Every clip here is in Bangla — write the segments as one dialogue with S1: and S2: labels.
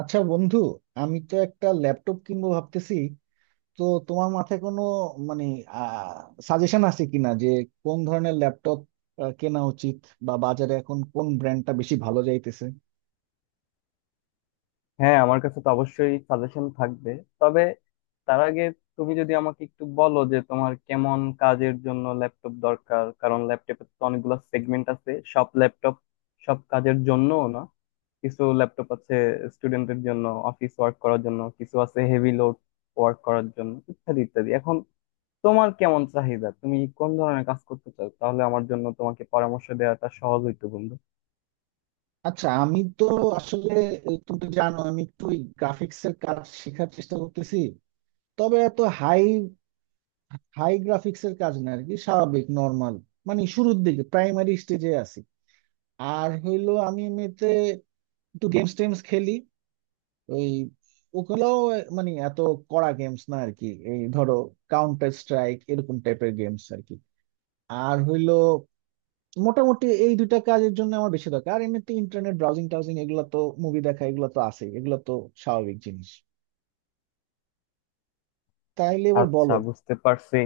S1: আচ্ছা বন্ধু, আমি তো একটা ল্যাপটপ কিনবো ভাবতেছি। তো তোমার মাথায় কোনো মানে সাজেশন আছে কিনা যে কোন ধরনের ল্যাপটপ কেনা উচিত, বা বাজারে এখন কোন ব্র্যান্ডটা বেশি ভালো যাইতেছে?
S2: হ্যাঁ, আমার কাছে তো অবশ্যই সাজেশন থাকবে। তবে তার আগে তুমি যদি আমাকে একটু বলো যে তোমার কেমন কাজের জন্য ল্যাপটপ দরকার। কারণ ল্যাপটপে তো অনেকগুলো সেগমেন্ট আছে, সব ল্যাপটপ সব কাজের জন্য না। কিছু ল্যাপটপ আছে স্টুডেন্টের জন্য, অফিস ওয়ার্ক করার জন্য, কিছু আছে হেভি লোড ওয়ার্ক করার জন্য, ইত্যাদি ইত্যাদি। এখন তোমার কেমন চাহিদা, তুমি কোন ধরনের কাজ করতে চাও, তাহলে আমার জন্য তোমাকে পরামর্শ দেওয়াটা সহজ হইতো বন্ধু।
S1: আচ্ছা, আমি তো আসলে, তুমি তো জানো আমি একটু গ্রাফিক্স এর কাজ শেখার চেষ্টা করতেছি। তবে এত হাই হাই গ্রাফিক্স এর কাজ না আর কি, স্বাভাবিক নর্মাল। মানে শুরুর দিকে প্রাইমারি স্টেজে আছি। আর হইলো আমি এমনিতে একটু গেমস টেমস খেলি। ওই ওগুলোও মানে এত কড়া গেমস না আর কি। এই ধরো, কাউন্টার স্ট্রাইক এরকম টাইপের গেমস আর কি। আর হইলো মোটামুটি এই দুইটা কাজের জন্য আমার বেশি দরকার। আর এমনিতে ইন্টারনেট ব্রাউজিং টাউজিং এগুলো তো, মুভি দেখা এগুলো তো আছে, এগুলো তো স্বাভাবিক জিনিস। তাইলে এবার
S2: আচ্ছা,
S1: বলো।
S2: বুঝতে পারছি।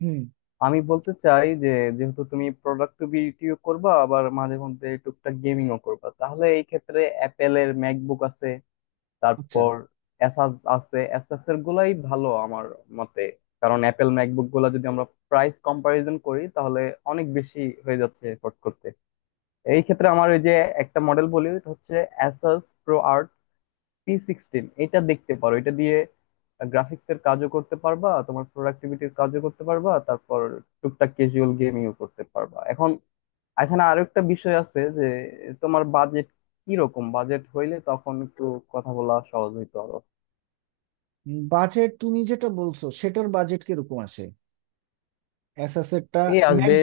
S1: হুম।
S2: আমি বলতে চাই যে, যেহেতু তুমি প্রোডাক্টিভিটিও করবা আবার মাঝে মধ্যে টুকটাক গেমিংও করবা, তাহলে এই ক্ষেত্রে অ্যাপেলের ম্যাকবুক আছে,
S1: আচ্ছা।
S2: তারপর অ্যাসাস আছে। অ্যাসাস এর গুলাই ভালো আমার মতে। কারণ অ্যাপেল ম্যাকবুক গুলা যদি আমরা প্রাইস কম্পারিজন করি, তাহলে অনেক বেশি হয়ে যাচ্ছে এফোর্ট করতে। এই ক্ষেত্রে আমার ওই যে একটা মডেল বলি, ওটা হচ্ছে Asus Pro Art T sixteen. এটা দেখতে পারো। এটা দিয়ে গ্রাফিক্স এর কাজও করতে পারবা, তোমার প্রোডাক্টিভিটির কাজও করতে পারবা, তারপর টুকটাক ক্যাজুয়াল গেমিংও করতে পারবা। এখন এখানে আরো একটা বিষয় আছে যে, তোমার বাজেট কি রকম। বাজেট হইলে তখন একটু কথা বলা সহজ হইতো আরো।
S1: বাজেট, তুমি যেটা বলছো সেটার বাজেট কিরকম আসে অ্যাসাসেটটা?
S2: এই
S1: ম্যাক
S2: আসবে,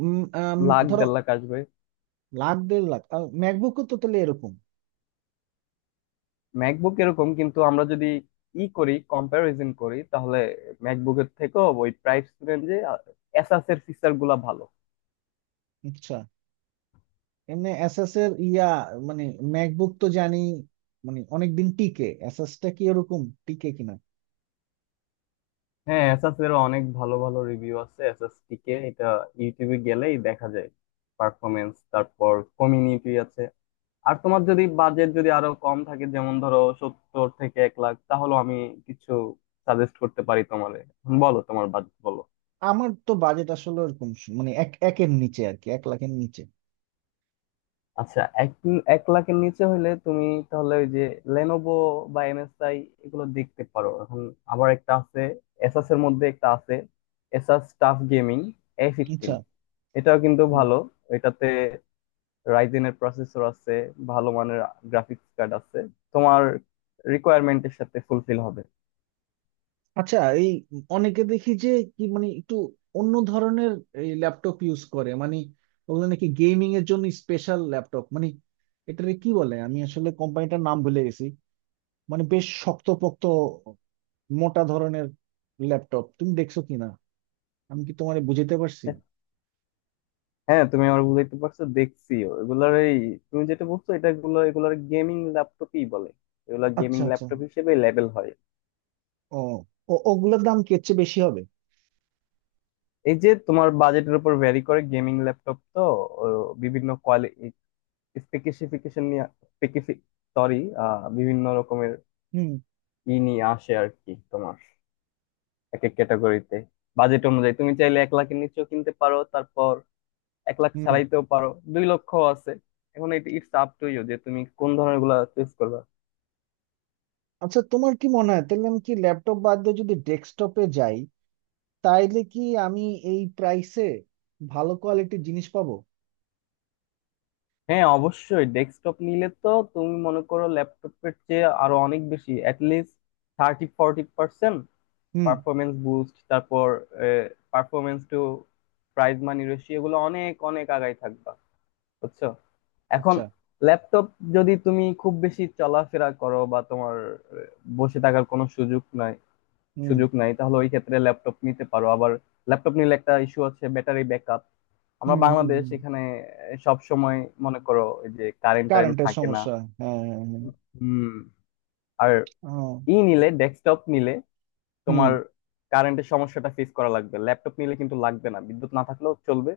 S1: উম, আম,
S2: লাখ
S1: ধরো,
S2: দেড় লাখ আসবে।
S1: লাখ দেড় লাখ? আর ম্যাকবুকও তো তাহলে এরকম?
S2: ম্যাকবুক এরকম, কিন্তু আমরা যদি ই করি কম্প্যারিজন করি তাহলে ম্যাকবুকের থেকেও ওই প্রাইস রেঞ্জে এসাস এর ফিচার গুলা ভালো।
S1: আচ্ছা, এমনি এসএস এর ইয়া মানে, ম্যাকবুক তো জানি মানে অনেকদিন টিকে, এসএস টা কি ওরকম টিকে কিনা?
S2: হ্যাঁ, এসএস এর অনেক ভালো ভালো রিভিউ আছে, এসএস টিকে, এটা ইউটিউবে গেলেই দেখা যায়। পারফরমেন্স, তারপর কমিউনিটি আছে। আর তোমার যদি বাজেট যদি আরো কম থাকে, যেমন ধরো 70 থেকে 1 লাখ, তাহলে আমি কিছু সাজেস্ট করতে পারি তোমারে। বলো, তোমার বাজেট বলো।
S1: আমার তো বাজেট আসলে ওরকম মানে একের নিচে আর কি, এক লাখের নিচে।
S2: আচ্ছা, এক এক লাখের নিচে হইলে তুমি তাহলে ওই যে লেনোভো বা MSI, এগুলো দেখতে পারো। এখন আবার একটা আছে, এসাস এর মধ্যে একটা আছে, এসাস টাফ গেমিং এ
S1: আচ্ছা।
S2: ফিফটিন। এটাও কিন্তু
S1: হুম।
S2: ভালো। এটাতে রাইজেনের প্রসেসর আছে, ভালো মানের গ্রাফিক্স কার্ড আছে, তোমার রিকোয়ারমেন্টের সাথে ফুলফিল হবে।
S1: আচ্ছা এই, অনেকে দেখি যে কি মানে একটু অন্য ধরনের এই ল্যাপটপ ইউজ করে মানে, ওগুলো নাকি গেমিং এর জন্য স্পেশাল ল্যাপটপ মানে, এটারে কি বলে, আমি আসলে কোম্পানিটার নাম ভুলে গেছি। মানে বেশ শক্তপোক্ত মোটা ধরনের ল্যাপটপ তুমি দেখছো কিনা? আমি কি তোমারে বুঝাতে পারছি?
S2: হ্যাঁ, তুমি আমার বুঝাইতে পারছো, দেখছিও এগুলার। এই তুমি যেটা বলছো এটা, এগুলার গেমিং ল্যাপটপই বলে। এগুলা গেমিং
S1: আচ্ছা, আচ্ছা।
S2: ল্যাপটপ হিসেবে লেবেল হয়।
S1: ও, ও, ওগুলোর দাম কি এর চেয়ে বেশি হবে?
S2: এই যে, তোমার বাজেটের উপর ভ্যারি করে গেমিং ল্যাপটপ তো। ও বিভিন্ন কোয়ালিটি স্পেসিফিকেশন নিয়ে, স্পেসিফিক সরি বিভিন্ন রকমের
S1: হুম,
S2: নিয়ে আসে আর কি তোমার। এক এক ক্যাটাগরিতে বাজেট অনুযায়ী তুমি চাইলে 1 লাখের নিচেও কিনতে পারো, তারপর এক লাখ
S1: হুম।
S2: ছাড়াইতেও পারো, 2 লক্ষ আছে। এখন এটা ইটস আপ টু ইউ যে তুমি কোন ধরনের গুলা চুজ করবা।
S1: আচ্ছা তোমার কি মনে হয় তাহলে, আমি কি ল্যাপটপ বাদ দিয়ে যদি ডেস্কটপে যাই, তাইলে কি আমি এই প্রাইসে ভালো কোয়ালিটির জিনিস পাবো?
S2: হ্যাঁ, অবশ্যই ডেস্কটপ নিলে তো তুমি মনে করো ল্যাপটপের চেয়ে আরো অনেক বেশি, অ্যাটলিস্ট 30-40%
S1: হুম।
S2: পারফরমেন্স বুস্ট, তারপর performance to price money ratio, এগুলো অনেক অনেক আগাই থাকবা, বুঝছো। এখন
S1: আচ্ছা।
S2: ল্যাপটপ, যদি তুমি খুব বেশি চলাফেরা করো বা তোমার বসে থাকার কোনো সুযোগ নাই,
S1: হুম,
S2: সুযোগ নাই, তাহলে ওই ক্ষেত্রে ল্যাপটপ নিতে পারো। আবার ল্যাপটপ নিলে একটা ইস্যু আছে, ব্যাটারি ব্যাকআপ। আমরা
S1: হুম, হুম।
S2: বাংলাদেশ, এখানে সব সময় মনে করো এই যে কারেন্ট টারেন্ট
S1: কারেন্টের
S2: থাকে না।
S1: সমস্যা। হ্যাঁ, হ্যাঁ, হ্যাঁ।
S2: হুম আর
S1: আহ,
S2: ই নিলে ডেস্কটপ নিলে
S1: হুম।
S2: তোমার কারেন্টের সমস্যাটা ফেস করা লাগবে, ল্যাপটপ নিলে কিন্তু লাগবে না, বিদ্যুৎ না থাকলেও চলবে।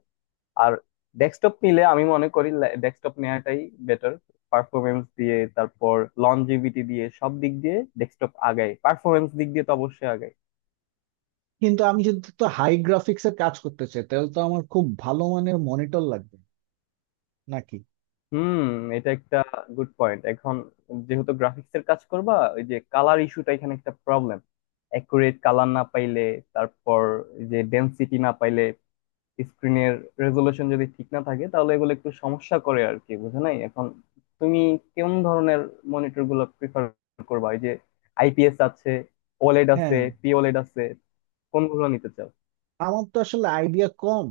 S2: আর ডেস্কটপ নিলে আমি মনে করি ডেস্কটপ নেওয়াটাই বেটার, পারফরমেন্স দিয়ে, তারপর লনজিভিটি দিয়ে, সব দিক দিয়ে ডেস্কটপ আগায়, পারফরমেন্স দিক দিয়ে তো অবশ্যই আগায়।
S1: কিন্তু আমি যদি তো হাই গ্রাফিক্স এর কাজ করতে চাই, তাহলে তো আমার খুব ভালো মানের মনিটর লাগবে, নাকি?
S2: হুম, এটা একটা গুড পয়েন্ট। এখন যেহেতু গ্রাফিক্স এর কাজ করবা, ওই যে কালার ইস্যুটা এখানে একটা প্রবলেম। অ্যাকুরেট কালার না পাইলে, তারপর এই যে ডেনসিটি না পাইলে, স্ক্রিনের রেজলিউশন যদি ঠিক না থাকে, তাহলে এগুলো একটু সমস্যা করে আর কি, বুঝে নাই। এখন তুমি কোন ধরনের মনিটর গুলো প্রিফার করবা? এই যে IPS আছে, OLED আছে,
S1: হ্যাঁ।
S2: pOLED আছে, কোনগুলো নিতে চাও?
S1: আমার তো আসলে আইডিয়া কম।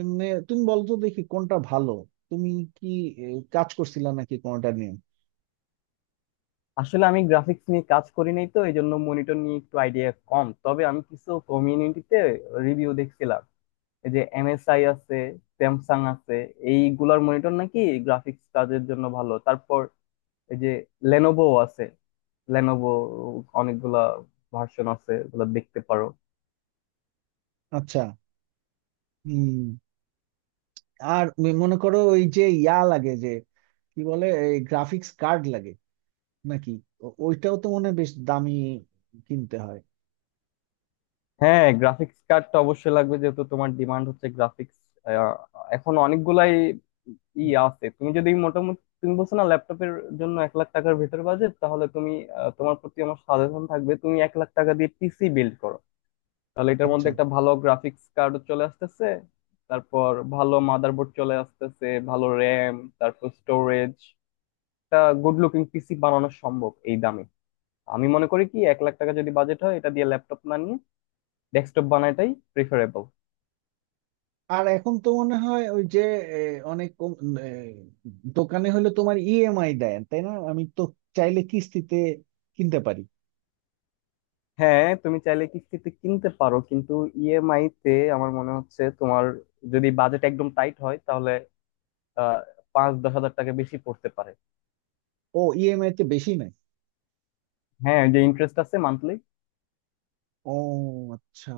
S1: এমনি তুমি বলো তো দেখি কোনটা ভালো। তুমি কি এ, কাজ করছিলা নাকি কোনটা নিয়ে?
S2: আসলে আমি গ্রাফিক্স নিয়ে কাজ করি নাই তো, এই জন্য মনিটর নিয়ে একটু আইডিয়া কম। তবে আমি কিছু কমিউনিটিতে রিভিউ দেখছিলাম। এই যে MSI আছে, স্যামসাং আছে, এইগুলার মনিটর নাকি গ্রাফিক্স কাজের জন্য ভালো। তারপর এই যে লেনোভো আছে, লেনোভো অনেকগুলা ভার্সন আছে, ওগুলো দেখতে পারো।
S1: আচ্ছা। হম। আর মনে করো, ওই যে ইয়া লাগে, যে কি বলে, গ্রাফিক্স কার্ড লাগে নাকি? ওইটাও তো মনে হয় বেশ দামি কিনতে হয়।
S2: হ্যাঁ, গ্রাফিক্স কার্ডটা অবশ্যই লাগবে, যেহেতু তোমার ডিমান্ড হচ্ছে গ্রাফিক্স। এখন অনেকগুলাই
S1: হুম।
S2: আছে। তুমি যদি মোটামুটি, তুমি বলছো না ল্যাপটপের জন্য 1 লাখ টাকার ভিতর বাজেট, তাহলে তুমি তোমার প্রতি আমার সাজেশন থাকবে তুমি 1 লাখ টাকা দিয়ে পিসি বিল্ড করো। তাহলে এটার মধ্যে
S1: আচ্ছা।
S2: একটা ভালো গ্রাফিক্স কার্ড চলে আসতেছে, তারপর ভালো মাদারবোর্ড চলে আসতেছে, ভালো র্যাম, তারপর স্টোরেজ। একটা গুড লুকিং পিসি বানানো সম্ভব এই দামে। আমি মনে করি কি, 1 লাখ টাকা যদি বাজেট হয়, এটা দিয়ে ল্যাপটপ না নিয়ে ডেস্কটপ বানাটাই প্রিফারেবল।
S1: আর এখন তো মনে হয় ওই যে, এ, অনেক এ, দোকানে হলে তোমার ইএমআই দেয় তাই না? আমি তো চাইলে কিস্তিতে কিনতে পারি।
S2: হ্যাঁ, তুমি চাইলে কিস্তিতে কিনতে পারো, কিন্তু EMI তে আমার মনে হচ্ছে তোমার, যদি বাজেট একদম টাইট হয়, তাহলে আহ 5-10 হাজার টাকা বেশি পড়তে পারে।
S1: ও, ইএমআই তে বেশি নাই?
S2: হ্যাঁ, ওই যে ইন্টারেস্ট আছে মান্থলি।
S1: ও আচ্ছা।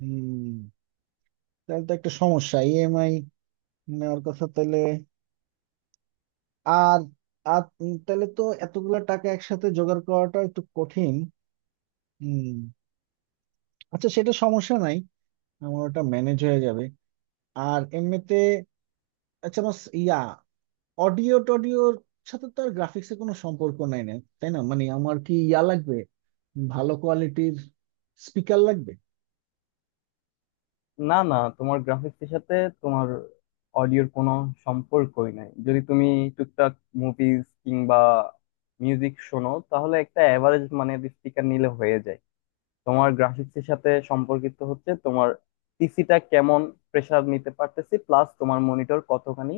S1: হুম। তাহলে তো একটা সমস্যা, ইএমআই নেওয়ার কথা তাহলে। আর আর তাহলে তো এতগুলা টাকা একসাথে জোগাড় করাটা একটু কঠিন। হুম। আচ্ছা, সেটা সমস্যা নাই, আমার ওটা ম্যানেজ হয়ে যাবে। আর এমনিতে, আচ্ছা আমার ইয়া অডিও টডিওর সাথে তো আর গ্রাফিক্স এর কোনো সম্পর্ক নাই না? তাই না? মানে আমার কি ইয়া লাগবে, ভালো কোয়ালিটির স্পিকার লাগবে?
S2: না না, তোমার গ্রাফিক্সের সাথে তোমার অডিওর কোনো সম্পর্কই নাই। যদি তুমি টুকটাক মুভিজ কিংবা মিউজিক শোনো, তাহলে একটা অ্যাভারেজ মানের স্পিকার নিলে হয়ে যায়। তোমার গ্রাফিক্সের সাথে সম্পর্কিত হচ্ছে তোমার পিসিটা কেমন প্রেসার নিতে পারতেছি, প্লাস তোমার মনিটর কতখানি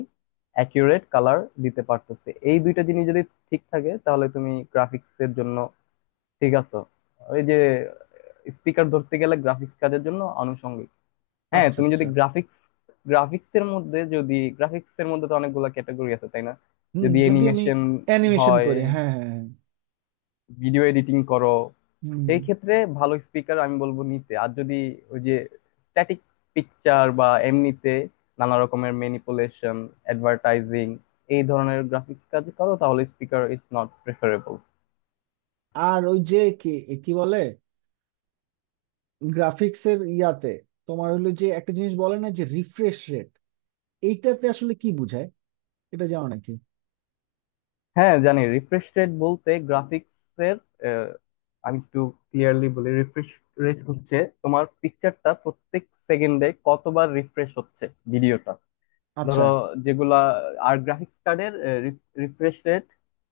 S2: অ্যাকিউরেট কালার দিতে পারতেছে। এই দুইটা জিনিস যদি ঠিক থাকে, তাহলে তুমি গ্রাফিক্সের জন্য ঠিক আছো। ওই যে স্পিকার, ধরতে গেলে গ্রাফিক্স কাজের জন্য আনুষঙ্গিক। হ্যাঁ,
S1: আচ্ছা,
S2: তুমি
S1: আচ্ছা।
S2: যদি গ্রাফিক্স, গ্রাফিক্স এর মধ্যে যদি গ্রাফিক্স এর মধ্যে তো অনেকগুলো ক্যাটাগরি আছে তাই না।
S1: হুম।
S2: যদি
S1: যদি আমি
S2: অ্যানিমেশন
S1: অ্যানিমেশন
S2: হয়,
S1: করি, হ্যাঁ, হ্যাঁ, হ্যাঁ।
S2: ভিডিও এডিটিং করো,
S1: হুম।
S2: সেই ক্ষেত্রে ভালো স্পিকার আমি বলবো নিতে। আর যদি ওই যে স্ট্যাটিক পিকচার বা এমনিতে নানা রকমের ম্যানিপুলেশন, অ্যাডভার্টাইজিং, এই ধরনের গ্রাফিক্স কাজ করো, তাহলে স্পিকার ইজ নট প্রেফারেবল।
S1: আর ওই যে কি কি বলে, গ্রাফিক্স এর ইয়াতে তোমার হলো যে একটা জিনিস বলে না, যে রিফ্রেশ রেট, এইটাতে আসলে কি বুঝায়, এটা জানো নাকি?
S2: হ্যাঁ, জানি। রিফ্রেশ রেট বলতে গ্রাফিক্সের, আমি একটু ক্লিয়ারলি বলি। রিফ্রেশ রেট হচ্ছে তোমার পিকচারটা প্রত্যেক সেকেন্ডে কতবার রিফ্রেশ হচ্ছে, ভিডিওটা।
S1: আচ্ছা,
S2: ধরো যেগুলা, আর গ্রাফিক্স কার্ডের রিফ্রেশ রেট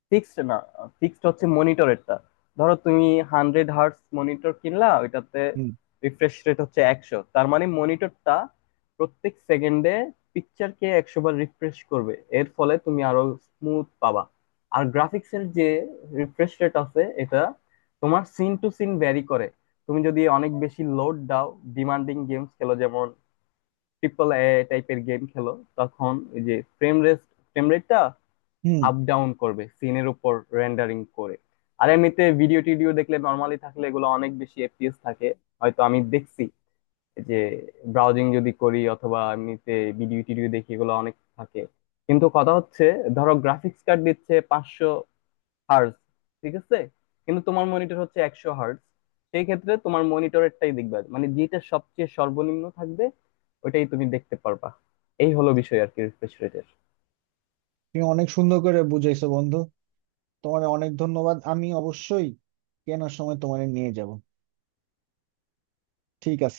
S2: ফিক্সড না, ফিক্সড হচ্ছে মনিটরেরটা। ধরো তুমি 100 Hz মনিটর কিনলা, ওইটাতে
S1: হুম,
S2: রিফ্রেশ রেট হচ্ছে 100, তার মানে মনিটরটা প্রত্যেক সেকেন্ডে পিকচারকে 100 বার রিফ্রেশ করবে, এর ফলে তুমি আরো স্মুথ পাবা। আর গ্রাফিক্সের যে রিফ্রেশ রেট আছে, এটা তোমার সিন টু সিন ভ্যারি করে। তুমি যদি অনেক বেশি লোড দাও, ডিমান্ডিং গেমস খেলো, যেমন AAA টাইপের গেম খেলো, তখন এই যে ফ্রেম রেট, ফ্রেম রেটটা
S1: হুম।
S2: আপ ডাউন করবে সিনের উপর, রেন্ডারিং করে। আর এমনিতে ভিডিও টিডিও দেখলে, নর্মালি থাকলে, এগুলো অনেক বেশি FPS থাকে। হয়তো আমি দেখছি যে ব্রাউজিং যদি করি অথবা এমনিতে ভিডিও টিডিও দেখি, এগুলো অনেক থাকে। কিন্তু কথা হচ্ছে, ধরো গ্রাফিক্স কার্ড দিচ্ছে 500 Hz, ঠিক আছে, কিন্তু তোমার মনিটর হচ্ছে 100 Hz, সেই ক্ষেত্রে তোমার মনিটরেরটাই দেখবে, মানে যেটা সবচেয়ে সর্বনিম্ন থাকবে ওটাই তুমি দেখতে পারবা। এই হলো বিষয় আর কি, রিফ্রেশ রেটের।
S1: তুমি অনেক সুন্দর করে বুঝাইছো বন্ধু। তোমার অনেক ধন্যবাদ, আমি অবশ্যই কেনার সময় তোমারে নিয়ে যাব, ঠিক আছে?